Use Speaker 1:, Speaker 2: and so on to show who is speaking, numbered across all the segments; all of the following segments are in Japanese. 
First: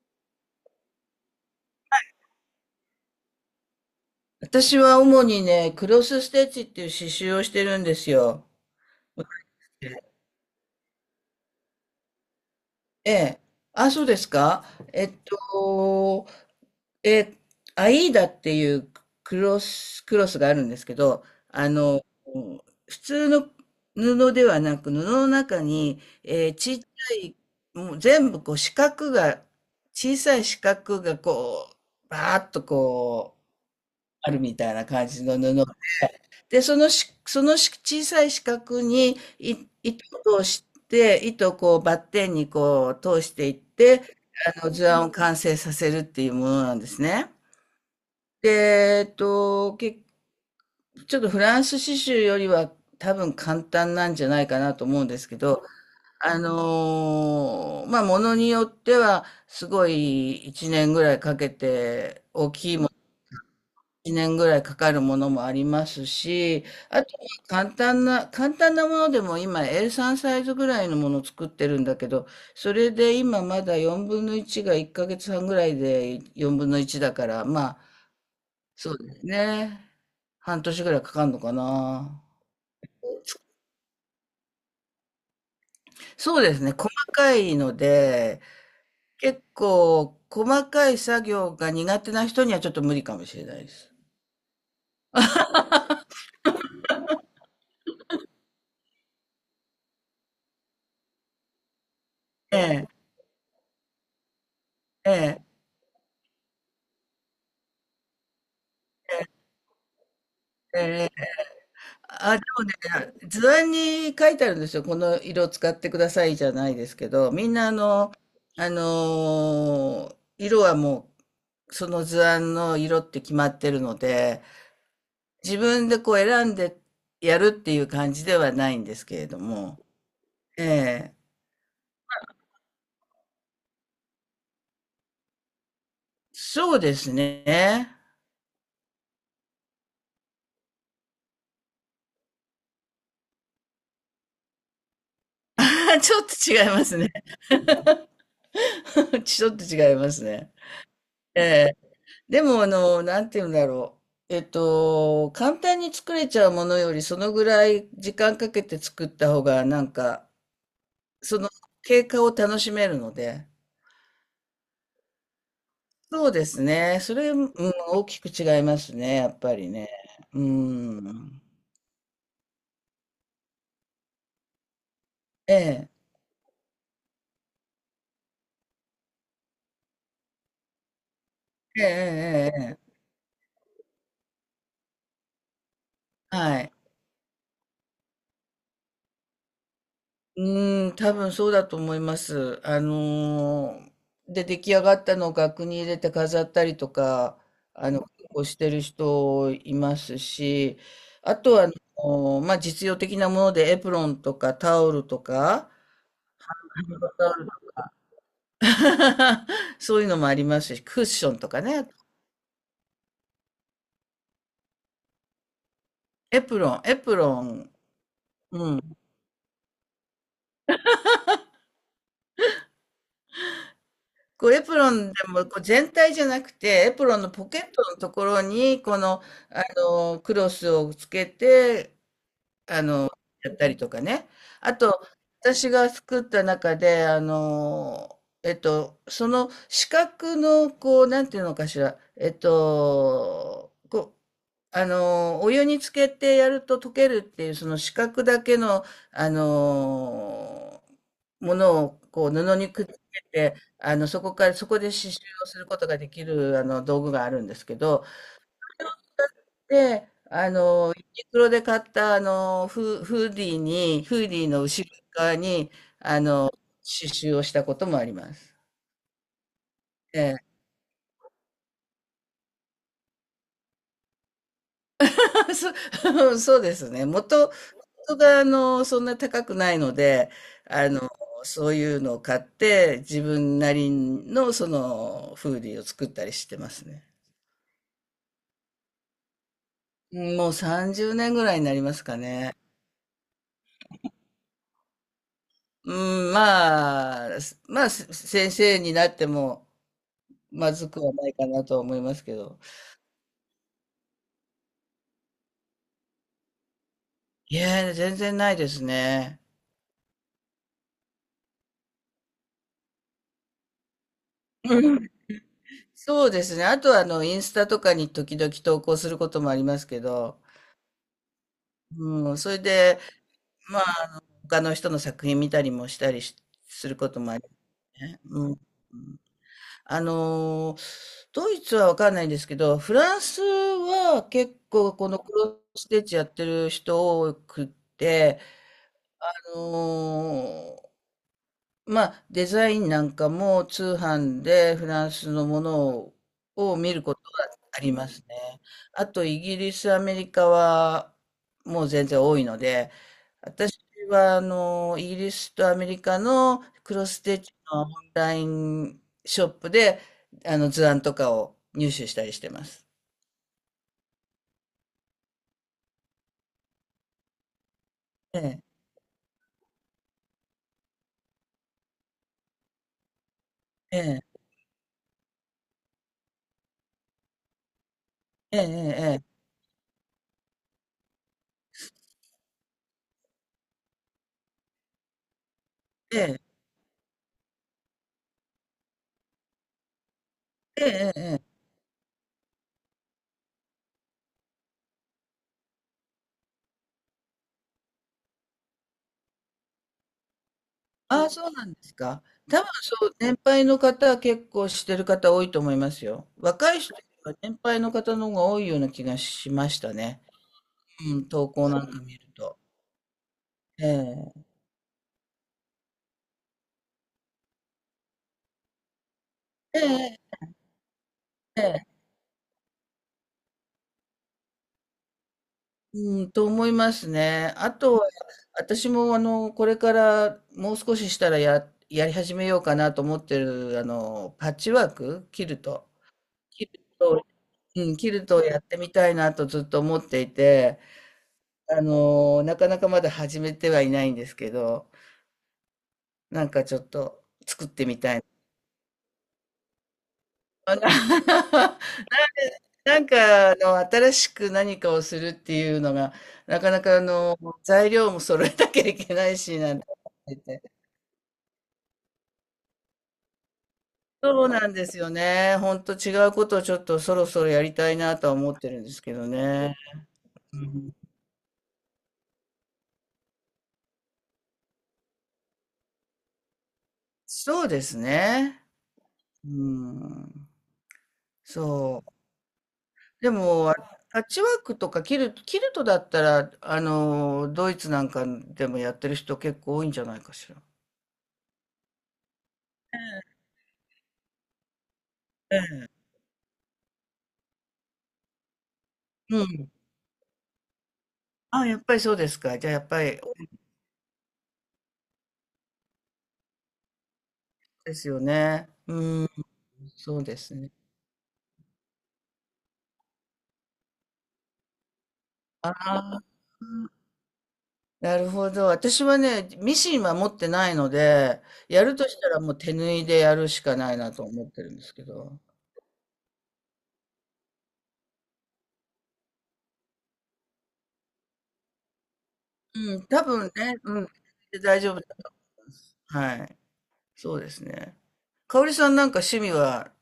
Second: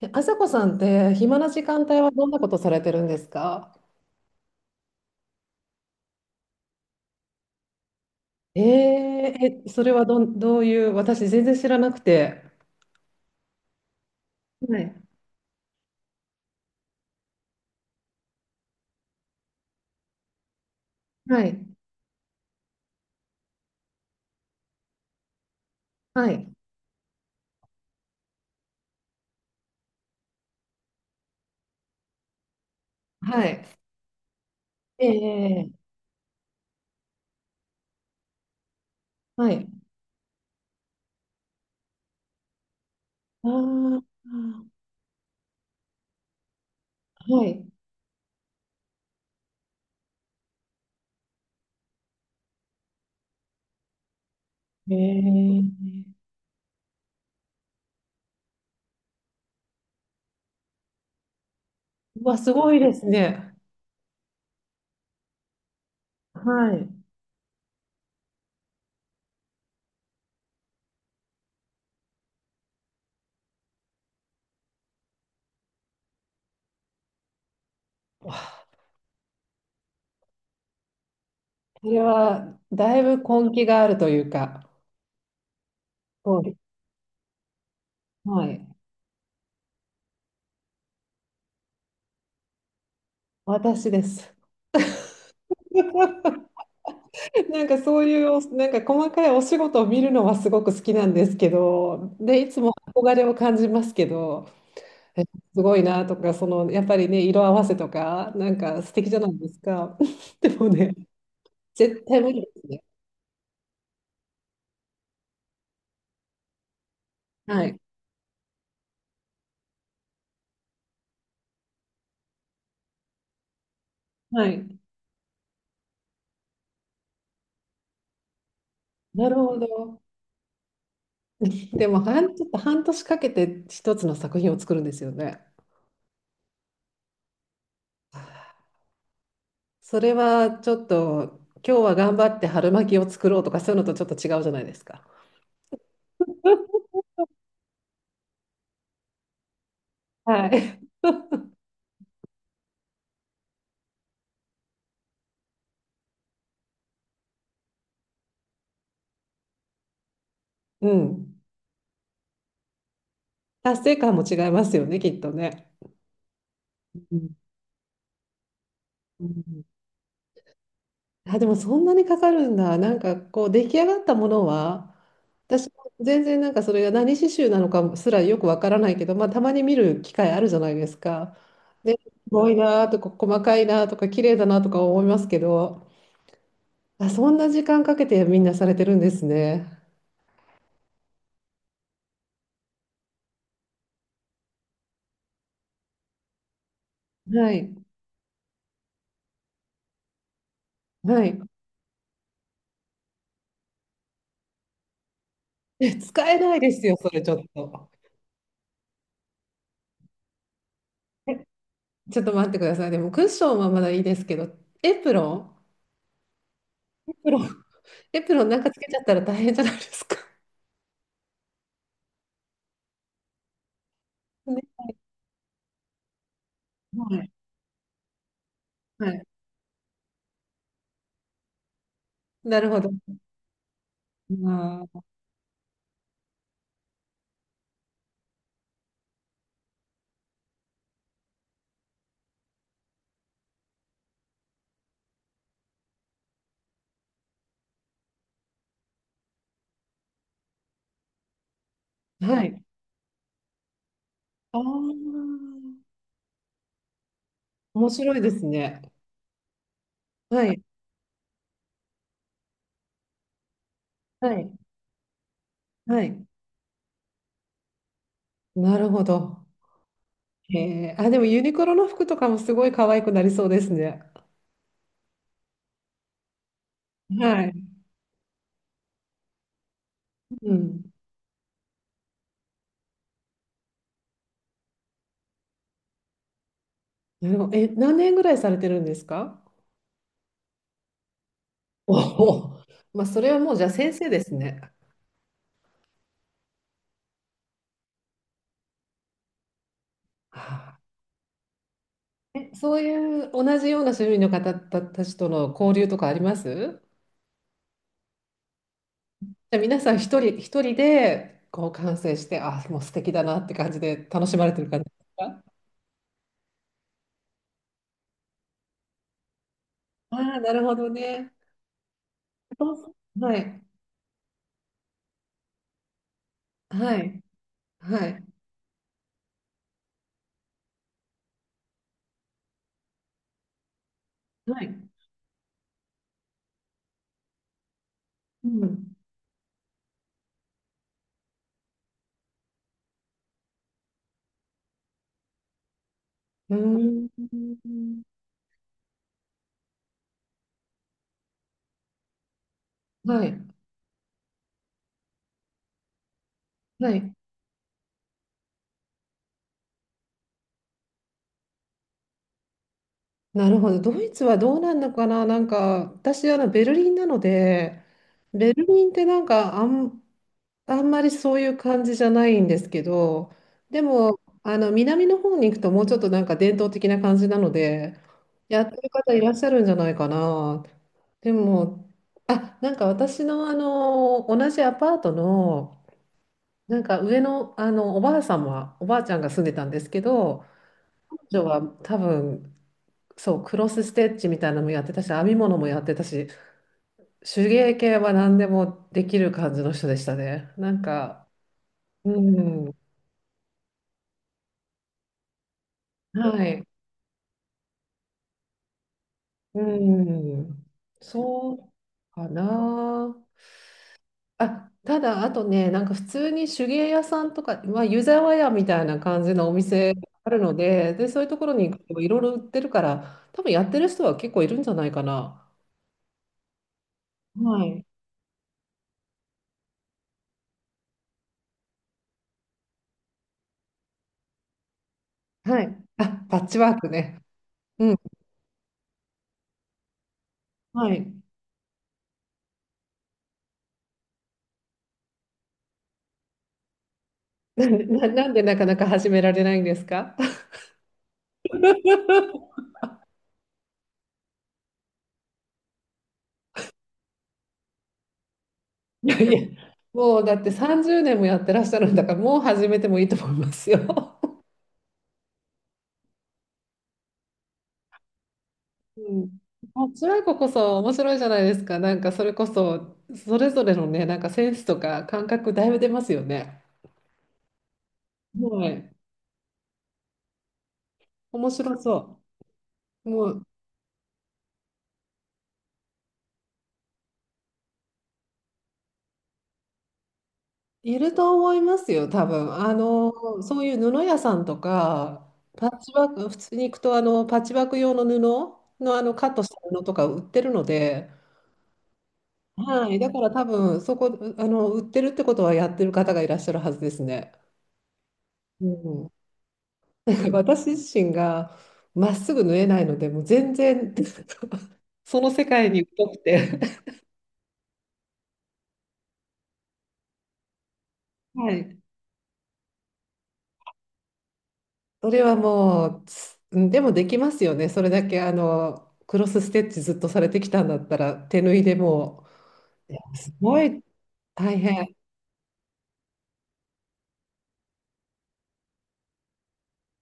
Speaker 1: え、あさこさんって暇な時間帯はどんなことされてるんですか？
Speaker 2: 私は主にね、クロスステッチっていう刺繍をしてるんですよ。
Speaker 1: それはどういう、私全然知らなくて。
Speaker 2: ええ。あ、そうですか。
Speaker 1: はい、
Speaker 2: えっと、え、アイーダっていうクロスがあるんですけど、
Speaker 1: はい、
Speaker 2: 普通の布ではなく、布の中に、
Speaker 1: はい、
Speaker 2: ちっちゃい、もう全部こう四角が、小さい四角がこう、バーッとこう、
Speaker 1: はい。
Speaker 2: あるみたいな感じの布
Speaker 1: ええ。
Speaker 2: で、そのし、そのし小さい四角に
Speaker 1: は
Speaker 2: い
Speaker 1: い。
Speaker 2: 糸を通して、糸をこうバッテンにこう通し
Speaker 1: あ
Speaker 2: ていっ
Speaker 1: ー、
Speaker 2: て、あの
Speaker 1: あ
Speaker 2: 図案を完成させるっていうものなんです
Speaker 1: ー、
Speaker 2: ね。
Speaker 1: はい。
Speaker 2: で、ちょっとフランス刺繍よりは多分簡単なんじゃないかなと思うんですけど、
Speaker 1: ええ。
Speaker 2: まあ、ものによってはすごい1年ぐらいかけて
Speaker 1: うわ、
Speaker 2: 大
Speaker 1: すご
Speaker 2: きい
Speaker 1: いですね。
Speaker 2: 1年ぐらいかかるものもありますし、
Speaker 1: はい。
Speaker 2: あとは簡単なものでも今 A3 サイズぐらいのものを作ってるんだけど、それで今まだ4分の1が1ヶ月半ぐらいで4分の1だから、まあ、
Speaker 1: わあ。
Speaker 2: そうですね。半年ぐらいかかるのか
Speaker 1: それ
Speaker 2: な。
Speaker 1: は、だいぶ根気があるというか、そ
Speaker 2: そう
Speaker 1: うで
Speaker 2: ですね。
Speaker 1: す。
Speaker 2: 細かいので、
Speaker 1: はい。
Speaker 2: 結構細かい作業が苦手な人にはちょっと無理かもしれないで
Speaker 1: 私
Speaker 2: す。
Speaker 1: です。なんかそういうなんか細かいお仕事を見るのはすごく好きなんですけど、で、い
Speaker 2: え
Speaker 1: つも
Speaker 2: え、
Speaker 1: 憧れを感じますけど、
Speaker 2: え
Speaker 1: え
Speaker 2: え、
Speaker 1: すごいなとか、そのやっぱりね、色合わせとか、なんか素敵じゃないですか。でもね、
Speaker 2: ええ、
Speaker 1: 絶対無
Speaker 2: あ、
Speaker 1: 理
Speaker 2: で
Speaker 1: で
Speaker 2: も
Speaker 1: すね。
Speaker 2: ね、図案に書いてあるんですよ。この色使ってくださいじゃないですけど、みん
Speaker 1: は
Speaker 2: な
Speaker 1: い。
Speaker 2: 色はもう、その図案の色って決まってるので、
Speaker 1: はい。
Speaker 2: 自分でこう選んでやるっていう感じではないんですけれ
Speaker 1: なる
Speaker 2: ど
Speaker 1: ほ
Speaker 2: も、
Speaker 1: ど。
Speaker 2: ええ、
Speaker 1: でもちょっと半年かけて一つの作品を作るんですよね。
Speaker 2: そうですね。
Speaker 1: それはちょっと、今日は頑張って春巻きを作ろうとか、そういうのとちょっと違うじゃないですか。
Speaker 2: ちょっと違いますね。ちょっと違います
Speaker 1: は
Speaker 2: ね。
Speaker 1: い。
Speaker 2: ええ。でも、なんて言うんだろう。簡単に作れちゃうものより、そのぐらい時間かけて作った方が、なんか、
Speaker 1: うん。
Speaker 2: その経過を楽しめるので。
Speaker 1: 達成感も違いますよね、きっとね。
Speaker 2: そうですね。
Speaker 1: う
Speaker 2: それ、
Speaker 1: ん、
Speaker 2: うん、大きく違いますね、
Speaker 1: う
Speaker 2: やっぱ
Speaker 1: ん。
Speaker 2: りね。う
Speaker 1: あ、
Speaker 2: ん。
Speaker 1: でもそんなにかかるんだ。なんかこう出来上がったものは、
Speaker 2: え
Speaker 1: 私
Speaker 2: え、
Speaker 1: も全然なんかそれが何刺繍なのかすらよくわからないけど、まあ、たまに見る機会あるじゃないですか。
Speaker 2: ええ、
Speaker 1: で、すご
Speaker 2: え
Speaker 1: い
Speaker 2: え、え
Speaker 1: なとか細かいなとか綺麗だなとか思いますけど、
Speaker 2: え。はい。
Speaker 1: あ、そんな時間かけてみんなされてるんですね。
Speaker 2: うーん、多分そうだと思います。で、出来上がったのを額に入れて飾ったりとか、
Speaker 1: はい。
Speaker 2: 結構してる人いますし、
Speaker 1: は
Speaker 2: あ
Speaker 1: い。
Speaker 2: とは、まあ、実用的なものでエプロンとかタオルとか、
Speaker 1: え、使えないですよ、そ れち
Speaker 2: タオ
Speaker 1: ょっ
Speaker 2: ル
Speaker 1: と。
Speaker 2: そういうのもありますし、クッションとかね。
Speaker 1: ちょっと待ってください。でもクッションはまだいいですけど、エプロン。
Speaker 2: エプロン、エ
Speaker 1: エ
Speaker 2: プ
Speaker 1: プロ
Speaker 2: ロ
Speaker 1: ン。
Speaker 2: ン。
Speaker 1: エプロンなんか
Speaker 2: う
Speaker 1: つけち
Speaker 2: ん。
Speaker 1: ゃったら大変じゃないですか。
Speaker 2: こ う
Speaker 1: ね。
Speaker 2: エプロンでもこう全体じゃなくて、エプ
Speaker 1: は
Speaker 2: ロン
Speaker 1: い。
Speaker 2: のポケットのところに、こ
Speaker 1: はい。
Speaker 2: の、クロスをつけて、
Speaker 1: なるほ
Speaker 2: あ
Speaker 1: ど。
Speaker 2: の、やったりとかね。あ
Speaker 1: あ
Speaker 2: と、私が作った中で、その四角の、こう、なんていうのかしら、こう、お湯につけてやると溶けるっていう、その四角だけの、あの、ものを、
Speaker 1: ー、
Speaker 2: こう、
Speaker 1: は
Speaker 2: 布
Speaker 1: い。
Speaker 2: にくっつけて、そこから、
Speaker 1: あ
Speaker 2: そこで刺繍
Speaker 1: あ、
Speaker 2: をすることができる、道具があるんですけ
Speaker 1: 面
Speaker 2: ど、
Speaker 1: 白いですね。
Speaker 2: で、
Speaker 1: はい。
Speaker 2: ユニクロで買ったあの、フー
Speaker 1: は
Speaker 2: ディー
Speaker 1: い。
Speaker 2: の後ろ側に、
Speaker 1: は
Speaker 2: あ
Speaker 1: い。
Speaker 2: の、刺繍をしたこともあります。
Speaker 1: なるほど。
Speaker 2: ええ。
Speaker 1: へえ。あ、でもユニクロの服とかもすごい可愛くなりそうですね。
Speaker 2: そうですね。
Speaker 1: はい。
Speaker 2: 元があの、そんな高くないので、
Speaker 1: う
Speaker 2: あ
Speaker 1: ん。
Speaker 2: の、そういうのを買って、自分なりのその、フーディーを作ったりしてますね。
Speaker 1: なるほど。え、何年ぐらいされてるんですか？
Speaker 2: うん、もう30年ぐらいになり
Speaker 1: お。
Speaker 2: ますか
Speaker 1: お、
Speaker 2: ね。
Speaker 1: まあ、それはもうじゃあ先生ですね。
Speaker 2: うん、まあ、先生になっても、
Speaker 1: は
Speaker 2: ま
Speaker 1: あ。
Speaker 2: ずくはないかなとは思いますけ
Speaker 1: え、
Speaker 2: ど。
Speaker 1: そういう同じような種類の方たちとの交流とかあります？
Speaker 2: いや、全然ないです
Speaker 1: じ
Speaker 2: ね。
Speaker 1: ゃあ皆さん一人一人でこう完成して、あ、もう素敵だなって感じで楽しまれてる感じで
Speaker 2: うん。
Speaker 1: すか？
Speaker 2: そうですね。あとはあの、インスタとかに時々投稿することもありますけ
Speaker 1: ああ、
Speaker 2: ど、
Speaker 1: なるほどね。
Speaker 2: うん、それ
Speaker 1: そうそ
Speaker 2: で、
Speaker 1: う。はい。
Speaker 2: まあ、他の人の作品見たりする
Speaker 1: は
Speaker 2: こと
Speaker 1: い。
Speaker 2: もあり
Speaker 1: は
Speaker 2: ね。
Speaker 1: い。
Speaker 2: うん。あのドイツはわかんないんですけど、フランスは結
Speaker 1: はい。
Speaker 2: 構このクロスステッチやってる人多くって、
Speaker 1: うん。
Speaker 2: あのまあ、デザインなんかも通販でフランスのものを、
Speaker 1: う
Speaker 2: 見る
Speaker 1: ー
Speaker 2: ことがありま
Speaker 1: ん。
Speaker 2: すね。あと、イギリス、アメリカはもう全然多いので、
Speaker 1: はい。
Speaker 2: 私はイギリスとアメリカの
Speaker 1: は
Speaker 2: クロ
Speaker 1: い。
Speaker 2: スステッチのオンラインショップで、図案とかを入手したりしてます。
Speaker 1: なるほど。ドイツはどうなんのかな。なんか、私、ベルリンなので、
Speaker 2: え
Speaker 1: ベ
Speaker 2: え、
Speaker 1: ルリンってなんか、あんまりそういう感じじゃないんですけど、で
Speaker 2: え
Speaker 1: も、
Speaker 2: え、
Speaker 1: 南の方に行くともうちょっとなんか伝統的な感じなので、
Speaker 2: え
Speaker 1: やってる方いらっ
Speaker 2: え、
Speaker 1: しゃるんじゃないかな。でも、あ、なんか私の同じアパートの、
Speaker 2: ええ、ええ、
Speaker 1: なんか上の、おばあさんは、おばあちゃんが住んでたんですけど、
Speaker 2: ええ、え
Speaker 1: 彼
Speaker 2: え、え
Speaker 1: 女
Speaker 2: え。
Speaker 1: は多分、そう、クロスステッチみたいなのもやってたし、編み物もやってたし、手芸系は何でもできる感じの人でしたね。なん
Speaker 2: あ
Speaker 1: か、
Speaker 2: あ、そうなんです
Speaker 1: う
Speaker 2: か。多分
Speaker 1: ん。
Speaker 2: そう、年配の方は結構してる方多いと思いますよ。
Speaker 1: はい。
Speaker 2: 若い人よりは年配の方の方が多いような気がし
Speaker 1: う
Speaker 2: ましたね。
Speaker 1: ん、
Speaker 2: うん、投
Speaker 1: そ
Speaker 2: 稿
Speaker 1: う
Speaker 2: なんか見る
Speaker 1: か
Speaker 2: と。
Speaker 1: な。
Speaker 2: ええ、
Speaker 1: あ、ただ、あとね、なんか普通に手芸屋さんとか、まあ、湯沢屋みたいな感じのお店
Speaker 2: え
Speaker 1: ある
Speaker 2: え、
Speaker 1: ので、で、そういうところ
Speaker 2: え
Speaker 1: に行く
Speaker 2: え。
Speaker 1: といろいろ売ってるから、多分やってる人は結構いるんじゃないかな。
Speaker 2: うん、と思いますね。
Speaker 1: は
Speaker 2: あ
Speaker 1: い。
Speaker 2: とは、私もこれからもう少ししたらやり始めようかなと思ってる、パッチワーク、キル
Speaker 1: はい。
Speaker 2: ト。
Speaker 1: あ、パッチ
Speaker 2: キ
Speaker 1: ワ
Speaker 2: ル
Speaker 1: ークね。
Speaker 2: ト、う
Speaker 1: うん。
Speaker 2: ん、キルトをやってみたいなとずっと思っていて、
Speaker 1: はい。
Speaker 2: なかなかまだ始めてはいないんですけど、なんかちょっと 作
Speaker 1: な
Speaker 2: っ
Speaker 1: んで、
Speaker 2: てみ
Speaker 1: な
Speaker 2: たい。
Speaker 1: なんでなかなか始められないんですか？
Speaker 2: あな なんか新しく何かをするっていうのが、なかなか材料も揃えなきゃい
Speaker 1: い
Speaker 2: け
Speaker 1: や
Speaker 2: な
Speaker 1: い
Speaker 2: い
Speaker 1: や、
Speaker 2: し、なんて
Speaker 1: もうだ
Speaker 2: 思っ
Speaker 1: って
Speaker 2: てて。
Speaker 1: 30年もやってらっしゃるんだから、もう始めてもいいと思いますよ。
Speaker 2: そうなんですよね。ほんと違うことをちょっとそろそろやりたいなとは思ってるんです
Speaker 1: う
Speaker 2: けど
Speaker 1: ん、
Speaker 2: ね。
Speaker 1: あ、辛いここ
Speaker 2: う
Speaker 1: そ
Speaker 2: ん、
Speaker 1: 面白いじゃないですか。なんかそれこそそれぞれのね、なんかセンスとか感覚だいぶ出ますよね。
Speaker 2: そうですね。
Speaker 1: はい。
Speaker 2: うん。
Speaker 1: 面白
Speaker 2: そう。
Speaker 1: そう。も
Speaker 2: で
Speaker 1: う
Speaker 2: も、パッチワークとかキルト、だったら、ドイツなんかでもやってる人結構多いんじゃないかしら。
Speaker 1: いると思いますよ、多分。そういう布屋さんとか、
Speaker 2: え
Speaker 1: パッ
Speaker 2: え。
Speaker 1: チワーク、普通に行くとあのパッチワーク用の布の、あのカット
Speaker 2: う
Speaker 1: した
Speaker 2: ん。
Speaker 1: 布とか売ってるので、
Speaker 2: あ、やっぱりそうですか。じゃあ、やっ
Speaker 1: はい。
Speaker 2: ぱ
Speaker 1: だ
Speaker 2: り
Speaker 1: から
Speaker 2: 多
Speaker 1: 多
Speaker 2: い
Speaker 1: 分そこ、売ってるってことはやってる方がいらっしゃるはずですね。
Speaker 2: ですよ
Speaker 1: う
Speaker 2: ね。
Speaker 1: ん。
Speaker 2: うん、そうです
Speaker 1: 私
Speaker 2: ね。
Speaker 1: 自身がまっすぐ縫えないので、もう全然 その世界
Speaker 2: あ
Speaker 1: に疎く
Speaker 2: あ、
Speaker 1: て。
Speaker 2: なるほど。私はね、ミシンは持ってないので、
Speaker 1: はい。
Speaker 2: やるとしたらもう手縫いでやるしかないなと思ってるんですけ
Speaker 1: それは
Speaker 2: ど。
Speaker 1: もう、うんでもできますよね。それだけあのクロスステッチずっとされてきたんだったら、手縫いでもう、い
Speaker 2: う
Speaker 1: や
Speaker 2: ん、多
Speaker 1: す
Speaker 2: 分
Speaker 1: ご
Speaker 2: ね、
Speaker 1: い
Speaker 2: うん、
Speaker 1: 大
Speaker 2: 大丈
Speaker 1: 変。
Speaker 2: 夫だと思います。はい。そうですね。かおりさんなんか趣味は、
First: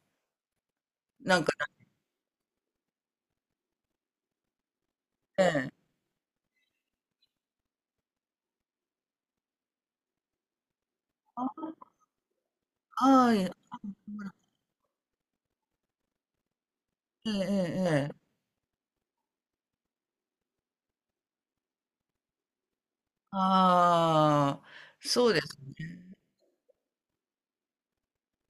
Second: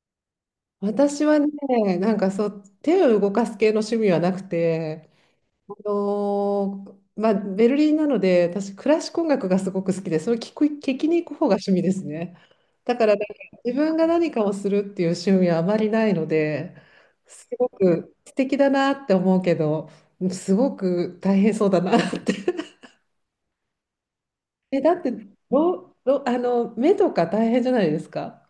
Speaker 1: 私は
Speaker 2: なんか
Speaker 1: ね、なんかそう、手を動かす系の趣味はなくて、
Speaker 2: ね、
Speaker 1: まあ、ベルリンなので私クラシック音楽がすごく好きでそれを聞きに行く方が趣味ですね。だからなん
Speaker 2: あ
Speaker 1: か
Speaker 2: あ、いえ
Speaker 1: 自分が何かをするっていう趣味はあまりないので、すご
Speaker 2: え、え
Speaker 1: く
Speaker 2: え、
Speaker 1: 素敵だなって思うけど、すごく大変そうだなって。
Speaker 2: ああ
Speaker 1: だっ
Speaker 2: ー、
Speaker 1: て
Speaker 2: そうですね。
Speaker 1: あの目とか大変じゃないですか？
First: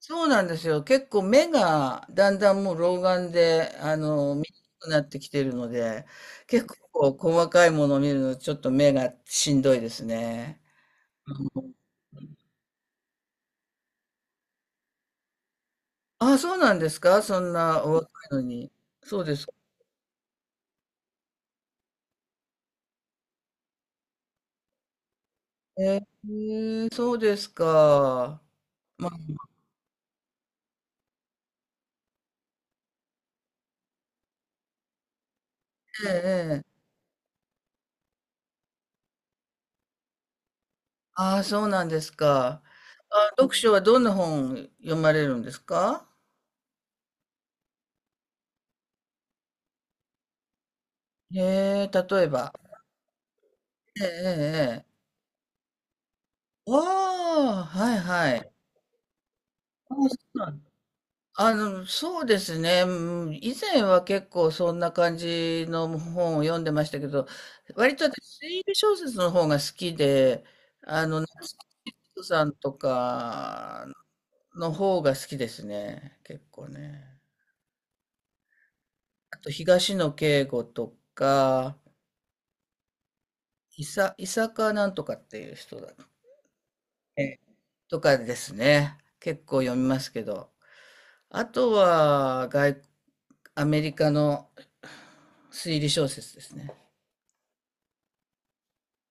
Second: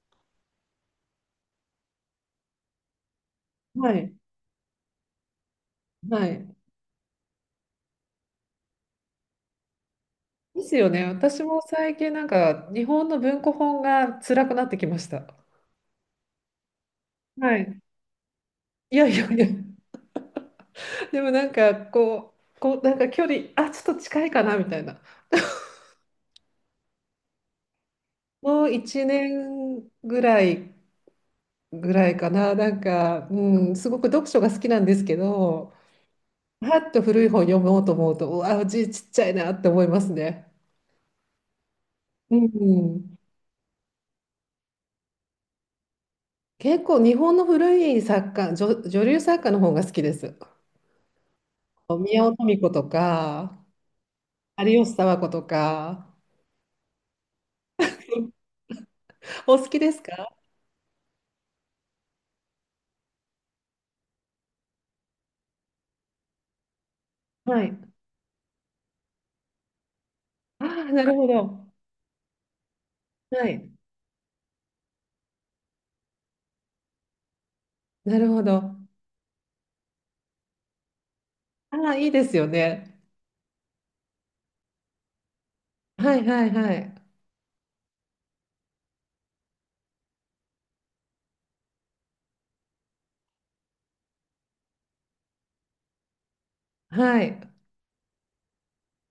Speaker 2: そうなんですよ。結構目がだんだんもう老眼で、
Speaker 1: はい。
Speaker 2: 見にくくなってきてるので、
Speaker 1: はい。
Speaker 2: 結構細かいものを見るのちょっと目がしんどいですね。
Speaker 1: ですよね。私も
Speaker 2: うん。
Speaker 1: 最近なんか日本の文庫本が辛くなってきました。
Speaker 2: ああ、そうなんですか？そん
Speaker 1: はい。
Speaker 2: なお若いのに。
Speaker 1: いやい
Speaker 2: そう
Speaker 1: や
Speaker 2: で
Speaker 1: いや。
Speaker 2: すか。
Speaker 1: でもなんかこうなんか距離、あ、ちょっと近いかなみたいな。
Speaker 2: えー、そうですか。
Speaker 1: もう1
Speaker 2: まあ、
Speaker 1: 年ぐらいかな。なんか、うん、すごく読書が好きなんですけど、
Speaker 2: ええ、え
Speaker 1: は
Speaker 2: え。
Speaker 1: っと古い本読もうと思うと、うわ、字ちっちゃいなって思いますね。
Speaker 2: ああ、そうなんです
Speaker 1: う
Speaker 2: か。
Speaker 1: ん。
Speaker 2: あ、読書はどんな本読まれるんですか？
Speaker 1: 結構日本の古い作家、女流作家の方が好きです。
Speaker 2: へえ、
Speaker 1: 宮
Speaker 2: 例え
Speaker 1: 尾登
Speaker 2: ば。
Speaker 1: 美子とか、
Speaker 2: ええ、
Speaker 1: 有
Speaker 2: ええ。
Speaker 1: 吉
Speaker 2: え。
Speaker 1: 佐和子とか。
Speaker 2: ああ、はいはい。
Speaker 1: お好きで
Speaker 2: あ、
Speaker 1: す
Speaker 2: そ
Speaker 1: か？
Speaker 2: うなんだ。そうですね。うん、以前は結構そんな感じの本を読んでましたけど、
Speaker 1: はい。
Speaker 2: 割と私、推理小説の方が好きで、
Speaker 1: ああ、なるほ
Speaker 2: 夏
Speaker 1: ど。
Speaker 2: 木ッとさんと
Speaker 1: はい。
Speaker 2: かの方が好きですね。結構ね。
Speaker 1: なるほど。
Speaker 2: あと、東野圭吾と
Speaker 1: あ
Speaker 2: か、
Speaker 1: あ、いいですよね。
Speaker 2: いさかなんとかっていう人だね。
Speaker 1: はいはいはい。
Speaker 2: とかですね。結構読みますけど。あとは、アメリカの推理小説ですね。
Speaker 1: はい。